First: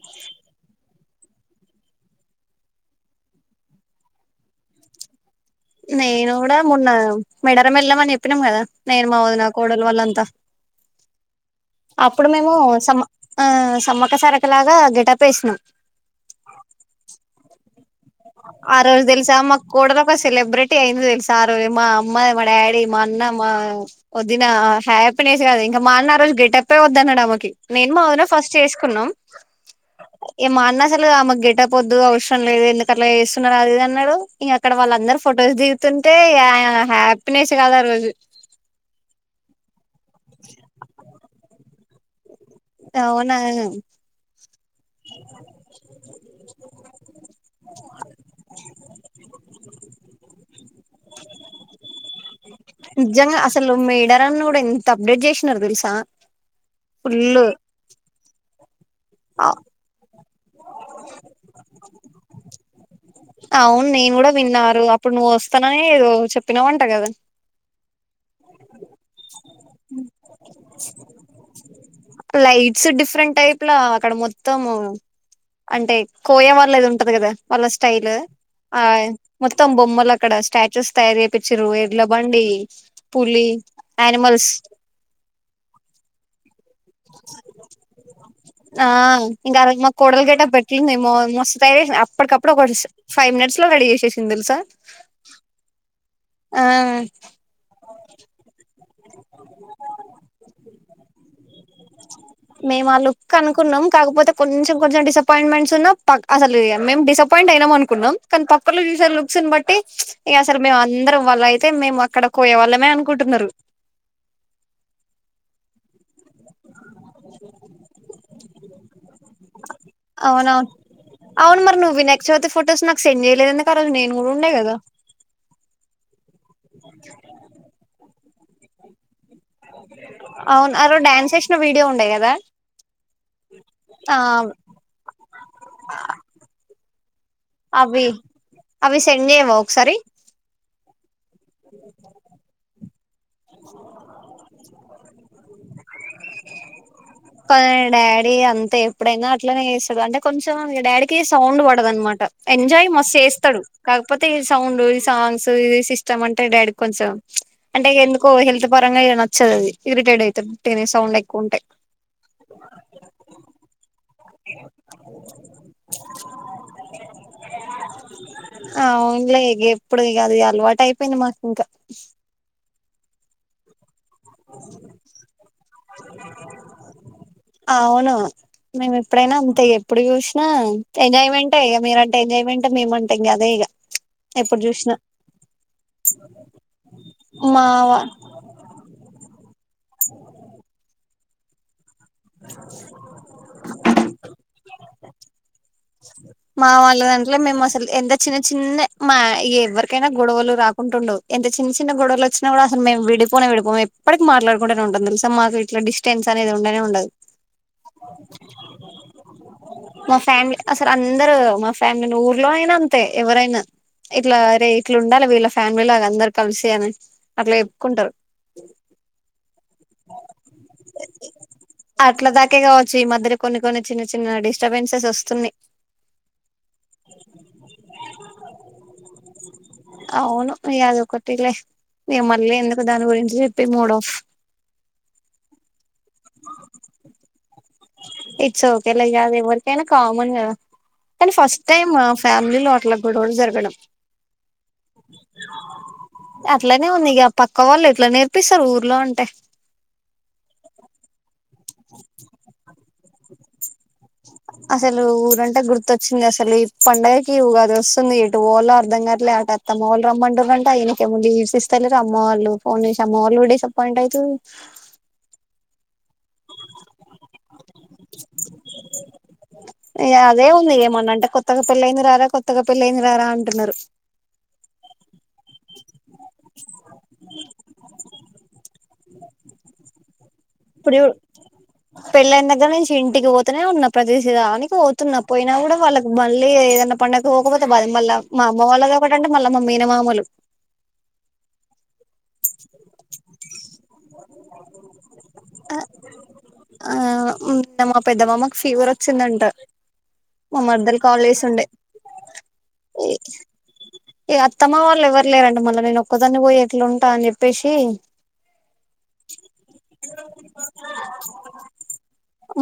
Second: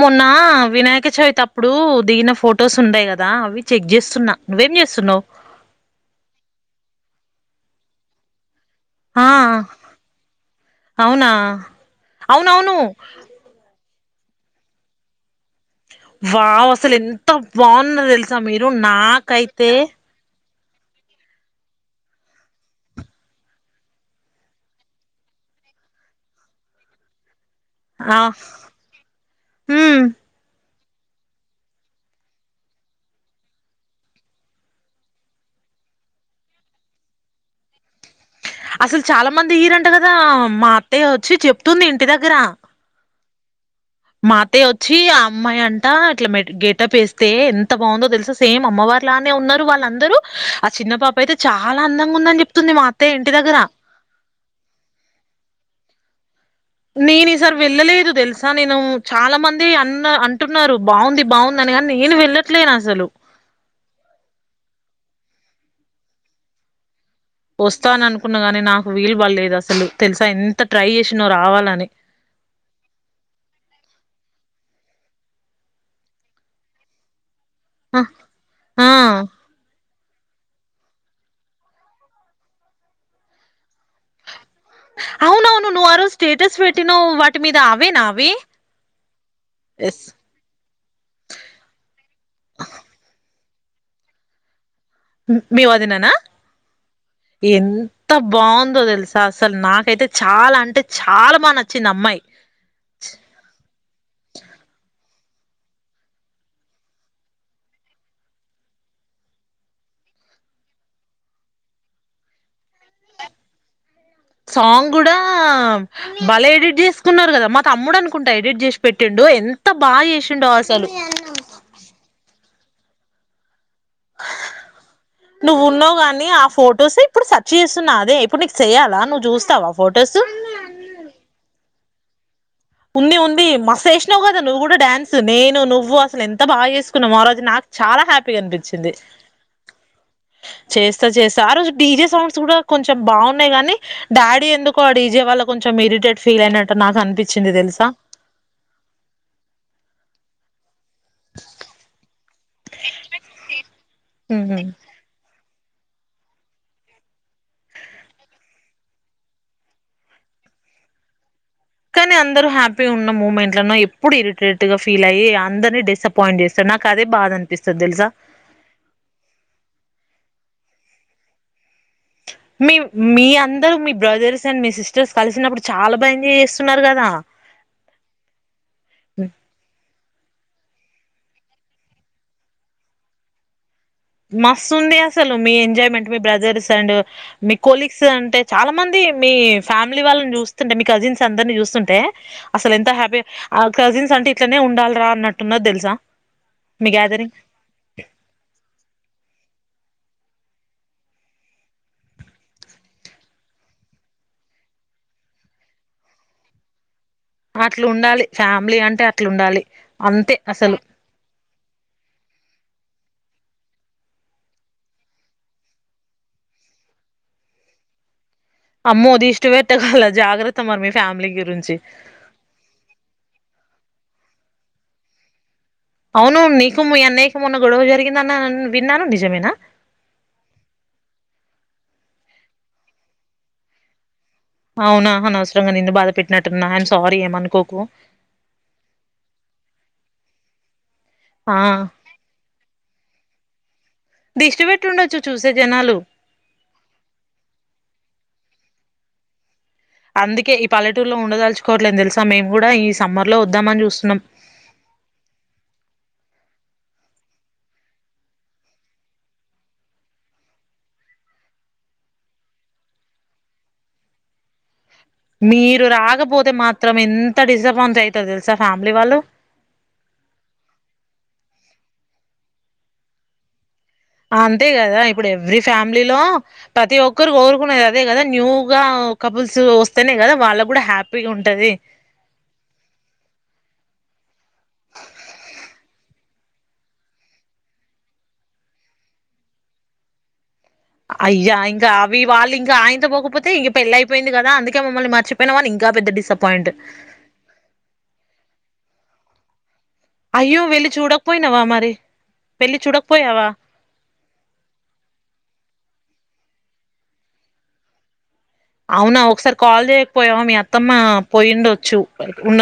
మొన్న వినాయక చవితప్ప ఇప్పుడు దిగిన ఫొటోస్ ఉంటాయ్ కదా అవి చెక్ చేస్తున్నా నువ్వేం చేస్తున్నావ్ నేను కూడా మొన్న మేడారం వెళ్ళాము అని చెప్పినాం కదా నేను ఆ మావదిన నా కోడలు వాల్లంతా అవునా అప్పుడు మేము అవునవును సమ్మ సమ్మక్క అక్క సారక్క లాగా గెటప్ వేసినాం వావ్ అసలు ఎంత బాగున్నో తెలుసా మీరు ఆ రోజు తెలుసా మా నాకైతే కోడలు ఒక సెలబ్రిటీ అయింది తెలుసా మా అమ్మ మా డాడీ మా అన్న మా వదిన హ్యాపీనెస్ కాదు ఇంకా మా అన్న ఆ రోజు గెటప్పే వద్దున్నాడు ఆమెకి నేను ఆ మావదిన ఫస్ట్ చేసుకున్నాం ఉమ్ ఏ మా అన్న ఆమెకు గేటప్ వొద్దు అవసరం లేదు ఎందుకు అట్లా చేస్తున్నారు అది ఇది అన్నాడు ఇక అక్కడ వాళ్ళందరూ ఫొటోస్ దిగుతుంటే హ్యాపీనెస్ కాదా ఆ రోజు అసలు చాలా మంది ఈరన్ ట్ గదా మా అత్తయోద్ చి చెప్తుంది ఇంటి దగ్గర అవునా మా అతయ్యొచ్చి ఆ అమ్మాయి అంటా అట్ల మెట్ గెటపేస్తే ఎంత బాగుందో తెల్సా! సేమ్ అమ్మవారు లానే ఉన్నారు వాళ్ళందరూ, ఆ చిన్న పాపైతే చాలా అందంగుందని చెప్తుంది మా అతయ్య ఇంటి నిజంగా దగ్గర. న్నరు తెలుసా ఫుల్ నేనీసారి వెళ్లేళే ద్ తెల్సా నేను చాలా మంది అన్న అన్ టున్నారు బాగుంది బాగుందని గాని నేను వెళ్ళ ట్లే నజలు అవును నేను గుడ విన్నారు అప్పుడు నువ్వు వస్తాననే ఏదో చెప్పినవంట గదా వస్తాననుకున్న గాని నా వీలు బల్లేదు అసలు తెలుసా ఎంత ట్రై చేసినో రావాలని త్తము అంటే కోయ వాళ్ళది ఉంటది గదా వాళ్ళ ఆ స్టైల్ ఆ మొత్తం బొమ్మల ఇక్కడ స్టాచ్యూస్ తయారు చేపిచ్చిర్రు ఎడ్ల బండి పులి ఆనిమల్స్ అవునవును నువ్వు ఆ రోజు స్టేటస్ పెట్ ఆ ఇంక ఆయమా ఎస్ కోడల్ గెటప్ ఎట్లుందేమో? మస్త్ ట్రైచేసినా అప్పటికప్పుడు ఒక ఫైవ్ మినట్స్ లో రెడీ చేసేసింది తెలుసా మీ వదిననా ఆ ఎంత బావుందో తెలుసా అస్సల్ నాకైతే చాలా అంటే చాలా బా నచ్చింది అమ్మాయి మేము ఆ లుక్ అపాయింట్మెంట్స్ ఉన్నా పక్ అసలు ఇగ మేం డిసప్పాయింట్ అయినాం అనుకున్నాం! కానీ పక్కోలు చూసే లుక్స్ని బట్టి ప్చ్ ఏ అసలు మేమందరం, వాళ్లైతే మేము అక్కడ కోయ వాల్లమే అనుకుంటున్నరు. సాంగ్ గుడా భలే ఎడిట్ చేస్ తున్నరు గదా మా తమ్ముడనుకున్ ఎడిట్ చేసి పెట్ టిండో ఎంత బాగ చేసిండో అవునవును అసలు అవును మరి నువ్వు వినాయక చవితి ఫొటోస్ నాకు సెండ్ చేయలేదెందుకు ఆరోజు నేను గూడుండే గదా నువ్వున్నావు గాని ఆ ఫోటోసే ఇప్పుడు సర్చ్ చేస్తున్నా అదే ఇప్పుడు నీకు సెయాలా నుద్ అవున్ ఆరో డ్యాన్సేసిన వీడియో ఉన్ టే గదా ఉంది ఉంది మస్తేసినవ్ గదా నువ్వు గుడా డాన్స్ నేను నువ్వు అసలు ఎంత బాగేసు తున్న మారాయి అది నాకు చాలా అవి హ్యాపీగా అనిపించింది అవి సెండ్ చేయవా ఒకసారి చేసు చేస్తా చేస్తా ఆ రోజు డీజే సాంగ్స్ కూడా కొంచెం బాగున్నాయి కాని డాడీ ఎందుకో ఆ డీజే వాళ్ళ కొంచెం ఇరిటేట్ ఫీలైనట్టు నాకు అనుపి కొందరి డాడీ అంతే ఎప్పుడైనా అట్లనే చేస్తాడు అంటే కొంచెం ఇగ డాడీ కి సౌండ్ పడదన్నమాట ఎంజాయ్ మస్తు చేస్తాడు కాకపోతే ఈ సౌండ్ ఈ సాంగ్స్ నువ్ ఇది సిస్టమ్ అంటే డాడీ కొంచెం అంటే ఎందుకో హెల్త్ పరంగా ఇగ నచ్చదు అది ఇరిటేట్ ఐతాడు ఒట్టిగనే సౌండ్ ఎక్కువ ఉంటే కానీ అందరూ హ్యాపీగా ఉన్న మూమెంట్లను ఎప్ ఎప్పుడు ఇరిటేట్ గా ఫీల్ అయ్యి అందరినీ డిసప్పయింట్ చేస్తారు నాకు అదే బాధ అనిపిస్తది తెలుసా ఆట్ అయిపోయింది మాక్ ఇంకా మీవు మీ అందరూ మీ బ్రదర్స్ అండ్ మీ సిస్టర్స్ కలిసినప్పుడు చెప్ అవును మేము ఎప్పుడైనా అంతే ఎప్పుడు చూస్ న ఎంజాయ్మెంటే ఇగ మీరంటే ఎంజాయ్మెంట్ మేముమంటె అదే ఇగ ఎప్పుడు మస్తు ఉంది చూసినా అసలు మీ ఎంజాయ్మెంట్ మీ బ్రదర్స్ అండ్ మీ మా కొలీగ్స్ అంటే చాలా మంది మీ ఫ్యామిలీ వాళ్లని చూస్తుంటే మీ కజిన్స్ అందరిని చూస్తుంటే అసలు ఎంత హ్యాపీ అ కజిన్స్ అంటే ఇట్లా నే ఉండాలి రా అన్నట్టున్నది తెలుసా మా మీ వాళ్ల గ్యాదరింగ్ దాంట్లో మేము అసలు ఎంత చిన్న చిన్న మా ఎవరికైనా గొడవలు రాకుంట ఉండవు ఎంత చిన్న చిన్న గొడవలు వచ్చినా కూడా అసలు మేము విడిపోనే విడిపోం ఎప్పటికి మాట్లాడుకుంటేనే ఉంటాం తెలుసా మాకు ఇట్లా డిస్టెన్స్ అనేది ఉండనే ఉండదు అట్లా ఉండాలి ఫ్యామిలీ అంటే అట్లా ఉండాలి అంతే అసలు తో మా ఫ్యామిలీ ని ఊర్లో అయినా అంతే ఎవరైనా ఇట్లా అరే ఇట్లా ఉండాలి వీళ్ల ఫ్యామిలీ లాగ అందరు కలిసి అని అట్లా చెప్పుకుంటారు అమ్మో దిష్టి పెట్టగల జాగ్రత్త మరి మీ ఫ్యామిలీ గురించి సిన్నగా డిస్టబెన్స్ వస్తున్నాయి అవును నీకు మీ అన్నయ్య కు మొన్న గొడవ జరిగిందన్న విన్నాను నిజమేనా అవును ఇగ అదొకటిలే ఇగ మళ్లీ ఎందుకు దాని గురించి చెప్పి మూడ్ ఆఫ్ అవునా అనవసరంగా నిన్ను బాధ పెట్టినట్టుఉన్నా ఐమ్ సారీ ఏమనుకోకు ఇట్స్ ఓకే లే ఇగ అది ఎవరికైనా కామన్ కదా కాని ఆ ఫస్ట్ టైమ్ మా ఫ్యామిలీ లో అట్ల గొడవలు జరగడం దిష్టి పెట్టి ఉండొచ్చు చూసే జనాలు అట్లానే ఉంది ఇగ పక్కవోళ్లు ఎట్ల నేర్ ప్పిస్తారు ఊర్లో ఉంటే అందుకే ఈ పల్లెటూరులో ఉండదల్చు కోవట్లేదు తెలుసా మేం కూడా ఈ సమ్మర్ లో వద్దాం అని చూస్తున్నాం అసలు ఊరంటే గుర్తొచ్చింది అసలు ఈ పండుగకి ఉగాది వస్తుంది ఎటు వోవాలో అర్ధం కాట్లే అట అత్తమ్మ వాళ్లు రమ్మంటురు అంట ఇయనకి ఏమో లీవ్స్ ఇస్తలేరు అమ్మ వాళ్ళు ఫోన్ చేసి అమ్మ వాళ్ళు డిసప్పాయింట్ అయితుర్రూ మీరు రాకపోతే మాత్రం ఎంత డిసప్పాయిం ఐతరు తెలుసా ఫ్యామిలీ వాళ్లు త్తగా పెళ్ళైయింది రారా కొత్తగా పెళ్ళైయింది రారా అంటున్నారు అంతే కదా ఇప్పుడు ఎవ్రీ ఫ్యామిలీలో ప్రతి ఒక్కరు కోరుకునేది అదే కదా న్యూగా కపుల్స్ వస్తేనే కదా వాళ్లకు కూడా హ్యాపీగుంటది పెళ్లైన దగ్గర నుంచి ఇంటికి పోతనే ఉన్నా ప్రతి దానికి పోతున్నా పోయినా కూడా వాళ్లకి మళ్లీ ఏదైనా పండగ కు పోకపోతే బాద మళ్ల మా అమ్మ వాళ్లదోకటి అంటే మళ్ల మా మేన మామలు అయ్యా ఇంకా అవి వాళ్లు ఇంకా ఆయింత పోకపోతే ఇక పెళ్లి అయిపోయింది కదా అందుకే మమ్మల్ని మరిచిపోయినవు అని ఇంకా పెద్ద డిసప్పాయింట్ అ నిన్న మా పెద్ద మామకు ఫీవర్ వచ్చిందంట మా అయ్యో వెళ్ళి మర్దలు కాల్ జేసి చూడకపోయినావా ఉండే మరి పెళ్లి ఇ చూడకపోయావా ఇగ అత్తమ్మ వాళ్లు ఎవరు లేరంట మళ్ల నేను ఓ కదాన్ని పోయి ఎట్లా ఉంటా అని చెప్పేసి అవునా ఒకసారి కాల్ చేయకపోయావా మీ అత్తమ్మ పోయిం డోచ్చు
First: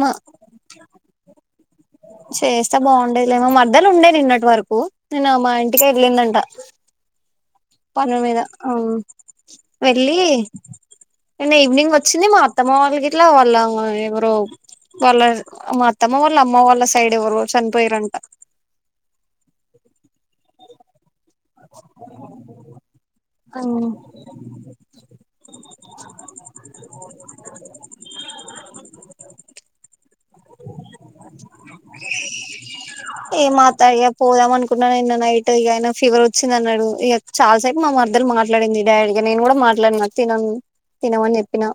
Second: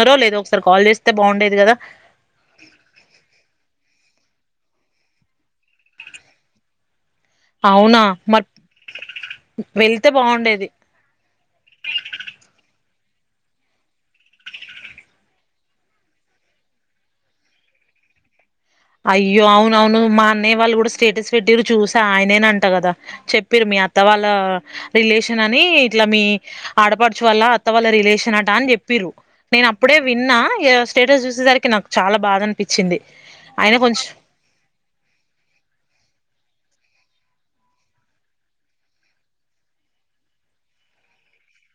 మా లేదో ఒకసారి కాల్ చేస్తే బాగుండేది కదా చేస్తే కు నిన్న మా ఇంటికేళ్లిందంట అవునా పని మీద మరి వెళ్తే వెళ్ళి బాగుండేది నిన్నా ఈవినింగ్ ఓచ్చింది మా అత్తమ్మ వాల్ గిట్లా వాళ్ళ ఎవరో టాళ్ళ మా అత్తమ్మ వాళ్ళ అమ్మ వాళ్ళ సైడ్ ఎవరో చనిపోయారంట అయ్యో అవునవును మా అన్నయ్య వాళ్ళు కూడా స్ స్టేటస్ పెట్టిరు చూసా ఆయనేనంట కదా చెప్పిరు మీ అత్త వాళ్ళ రిలేషన్ అని ఇట్లా మీ ఆడపడుచు వల్ల అత్త వాళ్ళ రిలేషన్ అట అని చెప్పిరూ నేను అప్పుడే విన్నా ఇగ స్టేటస్ చూసేసరికి నాకు చాలా బాధ అనిపించింది ఇగ కొంచెం పోదాం అనుకున్నా నిన్న నైట్ అయినా ఫీవర్ వో వచ్చింది అన్నాడు ఇగ చాలాసేపు మా మద్దల్ మాట్లాడింది డాడీగా నేను కూడా మాట్లాడిన తినను తినమని చెప్పిన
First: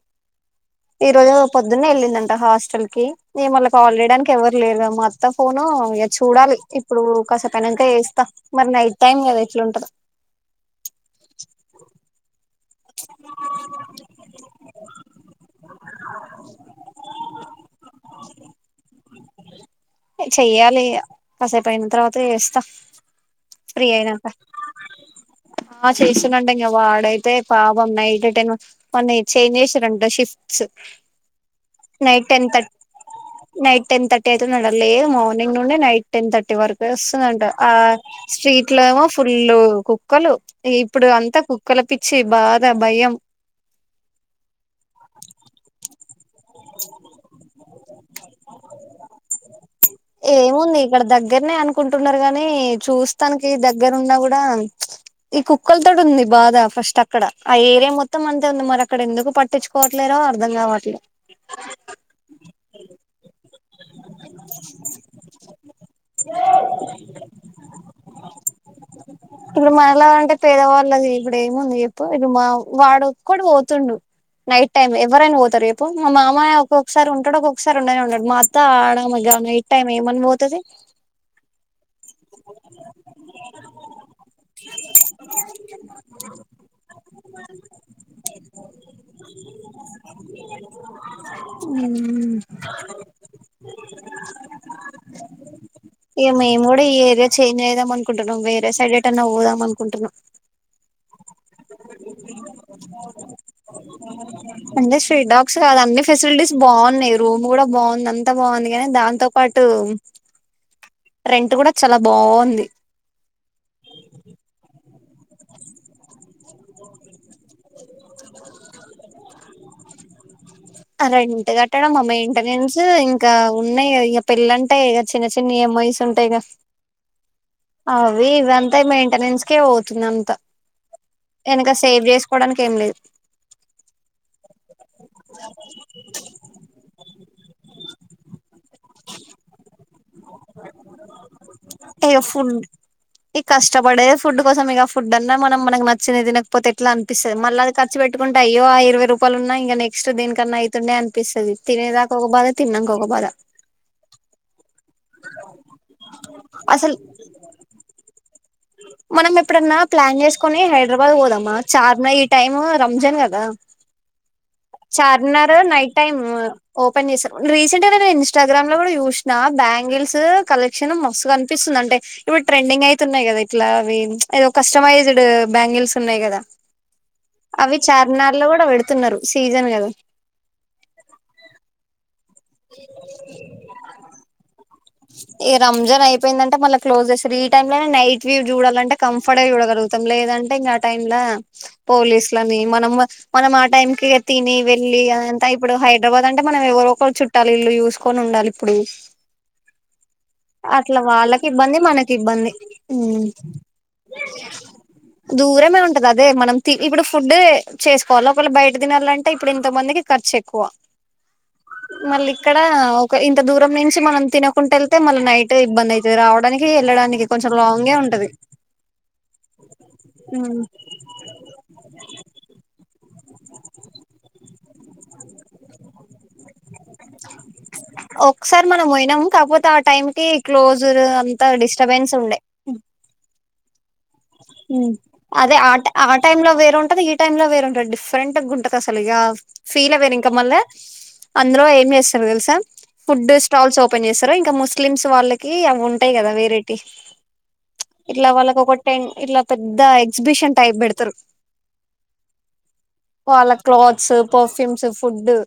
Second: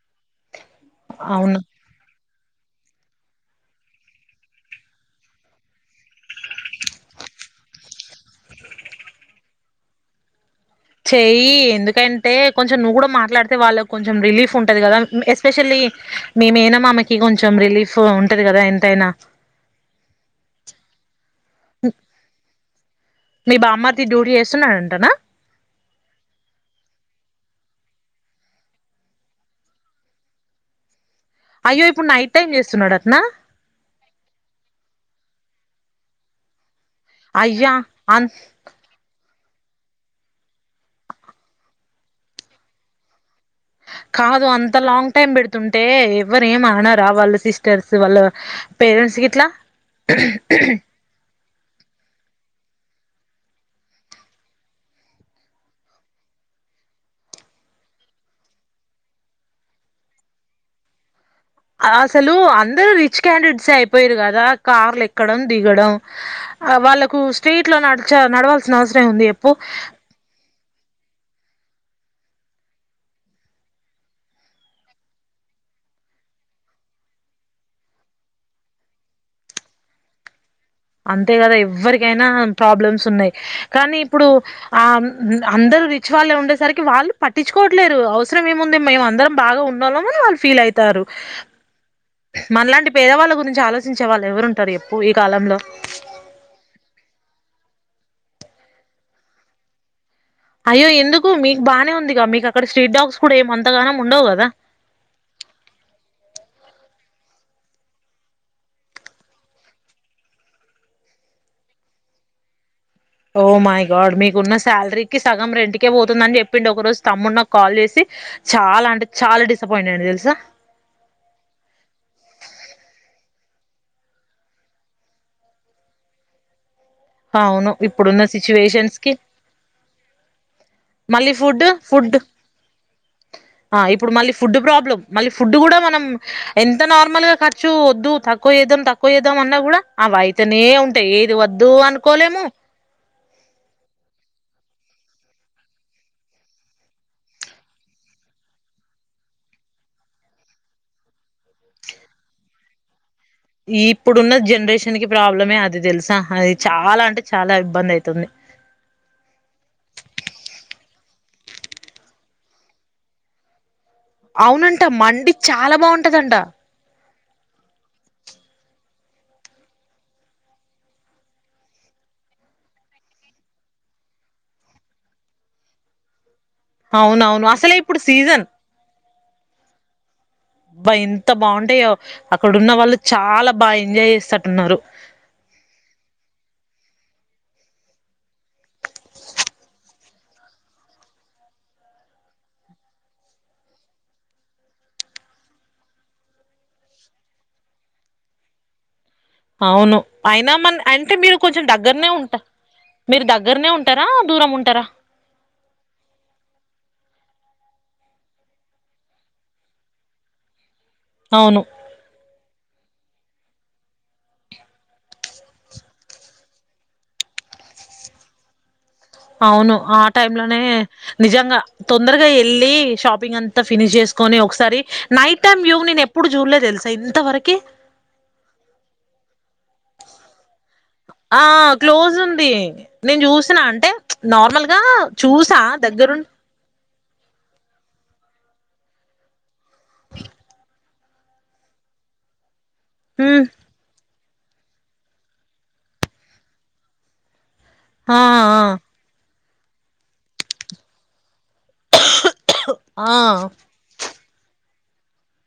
ఈరోజు ఆమె అవును పొద్దున్నే ఎల్లిందన్ హాస్టల్ కి నేన్ మల్ల కాల్ చేయడానికి ఎవరు లేరు గా మా అత్త ఫోను ఇగ చూడాలి ఇప్పుడు కాసే పైనాక చేస్తా మరి నైట్ టైమ్ కదా ఎట్లుంటదో చెయ్యి ఎందుకంటే కొంచెం నువ్వు కూడా మాట్లాడితే వాళ్ళకి కొంచెం రిలీఫ్ ఉంటంది కదా ఎస్పెషల్లీ మి మేన మామకి కొంచెం రిలీఫ్ ఉంటది కదా ఎంతైనా చెయ్యాలి ఇగ కాసేపు అయిన తర్వాత చేస్తా మీ ఫ్రీ బామ్మర్ది అయినాక డ్యూటీ చేస్తున్నడంటనా ఆ చేస్తుందంట ఇంగ వాడైతే పాపం నైట్ టైన్ వాన్ని చేంజ్ చేసిరంట షిఫ్ట్స్ అయ్యో ఇప్పుడు నైట్ టెన్ టైం థర్ట్ చేస్తున్నాడటనా నైట్ టెన్ థర్టీ అయితుంది అంటలేదు మా ఓ మార్నింగ్ నుండి నైట్ టెన్ థర్టీ వరకు ప్రసునుంట ఆ అయ్యా అం స్ట్రీట్ లో ఏమో ఫుల్లు కుక్కలు ఇప్పుడు అంతా కుక్కల పిచ్చి బాధ భయం కాదు అంత లాంగ్ టైమ్ పెడుతుంటే ఎవరు ఏమ అన్నారా వాళ్ళు సిస్టర్స్ వాళ్ళ పేరెంట్స్ గిట్లా కుంటున్నారు గాని చూస్తానికి దగ్గరున్నా కూడా ఈ కుక్కలతోటి ఉంది బాధ ఫస్ట్ అక్కడ ఆ ఏరియా మొత్తం అంతే ఉంది మరి అక్కడ ఎందుకు పట్టించుకోవట్లేదో అర్ధం కావట్లేదు అసలు అందరుూ రిచ్ క్యాండిడేట్స్ అయిపోయారు కదా కార్లు ఎక్కడం దిగడం వాళ్ళకు స్టేట్ లో నడిచే నడవాల్సిన అవసరం ఎం ఉంది చేప్పు ది ఇప్పుడు ఏముంది ఎప్పు ఇ మా వాడు కూడా పోతుండు నైట్ టైమ్ ఎవరైనా పోతారు ఎప్పు మా మామయ ఒక్కొక్కసారి ఉంటాడు ఒక్కొక్కసారి ఉండని ఉండడు మా అ ఆడ మగా ఈట్ టైమ్ ఏమన్నా పోతది అంతే కదా ఎవ్వరికైనా ప్రాబ్లమ్స్ ఉన్నాయి కానీ ఇప్పుడు ఆ అందరుూ రిచ్ వాళ్ళే ఉండేసరికి వాళ్ళు పట్టించుకోవట్లేరు అవసరం ఏముంది మేము అందరం బాగా ఉండలో వాళ్ళు ఫీల్ అయితారు మనలాంటి పేదవాళ్ళ గురించి ఆలోచించ ఆచించే వాళ్ళు ఎవరు ఉంటారు చెప్పు ఈ కాలంలో ఇ మేము కూడా ఈ ఏరియా చేంజ్ అయదాం అనుకుంటున్నాం వేరే సైడ్ ఏటైన్నా పోదాం అనుకుంటున్నాం అయ్యో ఎందుకు మీకు బానే ఉందిగా మీకు అక్కడ స్ట్రీట్ డాగ్స్ కూడా ఏం అంతగానం ఉండవు కదా అంటే స్ట్రీట్ డాగ్స్ కాదు అన్ని ఫెసిలిటీస్ బాగున్నాయి రూమ్ కూడా బాగుంది అంత ఎంత బాగుంది కానీ దాంతో పాటు రెంట్ కూడా చాలా బాగుంది ఓ మై గాడ్ మీకున్న శాలరీకి సగం రెంటికే పోతుందని చెప్పిండు ఒక రోజు తమ్ముడు నా కాల్ చేసి చాలా అంటే చాలా డిసప్పయింట్ అయిన తెలుసా రెంట్ కట్టడం మా మెయింటెనెన్స్ ఇంకా ఉన్నాయి ఇక పెళ్ళంటె ఇక చిన్న చిన్నఎంఐస్ ఉంటాయి గా అవును ఇప్పుడున్న సిచ్యువేషన్స్ కి కే పోతుంది అంతా మళ్ళీ ఫుడ్ వెనక సేవ్ ఫుడ్ చేసుకోవడానికి ఏం లేదు ఇప్పుడు అ మళ్ళీ ఫుడ్ ప్రాబ్లమ్ మళ్ళీ ఫుడ్ కూడా మనం ఎంత నార్మల్గా గా ఛూ వద్దు తక్కువ వచేద్దాం తక్కువచేద్దాం అన్నా కూడా అవియితనే ఉంటాయి ఏది వద్దు అను ఇక ఫుడ్ ఈ కష్టపడేదే ఫుడ్ కోసమే గా ఫుడ్ అన్నా మనం మనకి నచ్చింది తినకపొతే ఎట్ల అపిస్తుంది మళ్ళ అది ఖర్చు పెట్టుకుంటే అయ్యో ఇరవై రూపాయలు ఉన్నా నెక్స్ట్ దేనికన్నా అయితుండే అ పిస్తది తినే దాకా ఒక బాద తి తిన్నంకా ఒక బాద. ఈ ఇప్పుడున్న జనరేషన్ నకి ప్రాబ్లమే అది తెలుసా అది అసలు చాలా అంటే చాలా ఇబ్బంది అయితుంది మనం ఎప్పుడన్నా ప్లాన్ చేసుకుని హైదరాబాద్ పోదామా చార్మినార్ ఈ టైమ్ రంజాన్ కదా అవునంట మండి చాలా బాగుంటదంట పనిచేసాను రీసెంట్ గా నేను ఇన్స్టాగ్రామ్ లో కూడా చుసినా బ్యాంగిల్స్ కలెక్షన్ మస్తుగా కనిపిస్తుంది అంటే ఇప్పుడు ట్రెండింగ్ అయితున్నాయి కద ఇప్పుడు అట్లా అవి ఎదో కస్టమైజ్డ్ బ్యాంగిల్స్ ఉన్నాయి కదా అవునవును అసలే అవి ఇప్పుడు చార్మినార్ సీజన్ లో కూడా పెడుతున్నారు సీజన్ కదా అబ్బ ఎంత బావుంటాయో అక్కడ ఉన్న వాళ్ళు చాలా బా ఎంజాయ్ చేస్తట్టున్నారు ఇహ రంజాన్ అయిపోయిందంటే మళ్ళా క్లోజ్ చేస్తారు ఈ టైం లోనే నైట్ వ్యూ చూడాలంటే కంఫర్ట్ గా చూడగలుగుతాం లేదంటే ఇంకా టైమ్ ల పోలీసులని మనం మనం ఆ టైం కి తిని వెళ్ళి అంత ఇప్పుడు హైదరాబాద్ అంటే మనం ఎవరో ఒకరు చుట్టాల ఇల్లు చూసుకొని ఉండాలి ఇప్పుడు అవును అయినా మన అట్లా అంటే మీరు వాళ్ళకి కొంచెం ఇబ్బంది, దగ్గరనే మనకి ఉంటా ఇబ్బంది. మీరు హ్ దగ్గరనే ఉంటారా దూరం ఉంటారా దూరమే ఉంటది అదే మనం తి ఇప్పుడు ఫు డ్డే చేసుకోవాల. ఒకవేళ బయట తినాలంటే ఇప్పుడు ఇంత మందికి ఖర్చు ఎక్కువ. అవును మళ్ళి ఇక్క డ ఒక ఇంత దూరం నుంచి మనం తినకుంట ఎళ్తే మళ్ళ నైటే ఇబ్బంది అయితది రావడానికి, వెళ్ళడానికి కొంచెం లాంగే ఉంటది. అవును ఆ టైం లోనే నిజంగా తొందరగా ఎళ్ళి షాప్ పింగ్ అంతా ఫినిష్ చేసుకొని ఒకసారి నైట్ టైమ్ వ్యు నేను ఎప్పుడు చూడలే తెలుసా ఇంతవర ఒకసార్ మనం పొయినం. కాకపొ తే ఆ టైం కి క్లోజుర్ అంత ఆ డిస్టర్బెన్స్ ఉండే. సిన అంటే నార్మల్ గా హ్ అదే చూసా ఆ ఆ దగ్గరుండి టైం లో వేరు ఉంటది. ఈ టైమ్ లో వేరుంటది. డి ఫ్రెంట్ గుంటదసలు ఇగా ఫీలే వేరు ఇంకా మల్లా అందులో ఏం చేస్తరు తెలుసా. ఫుడ్ హ్మ్ స్టాల్స్ ఓపెన్ చేస్ తరు. ఇంకా ముస్లిమ్స్ వాళ్ళకి అవి ఉంటయి కదా వేరెటీయి ఆ ఇట్లా వాళ్ళకు ఒక టెన్ ఇట్ల పెద్ద ఎగ్జిబిషన్ టైప్ పెడతరు. ఆ ఆ వాళ్ళ క్లోత్స్ పర్ఫ్యూమ్స్, ఫుడ్డు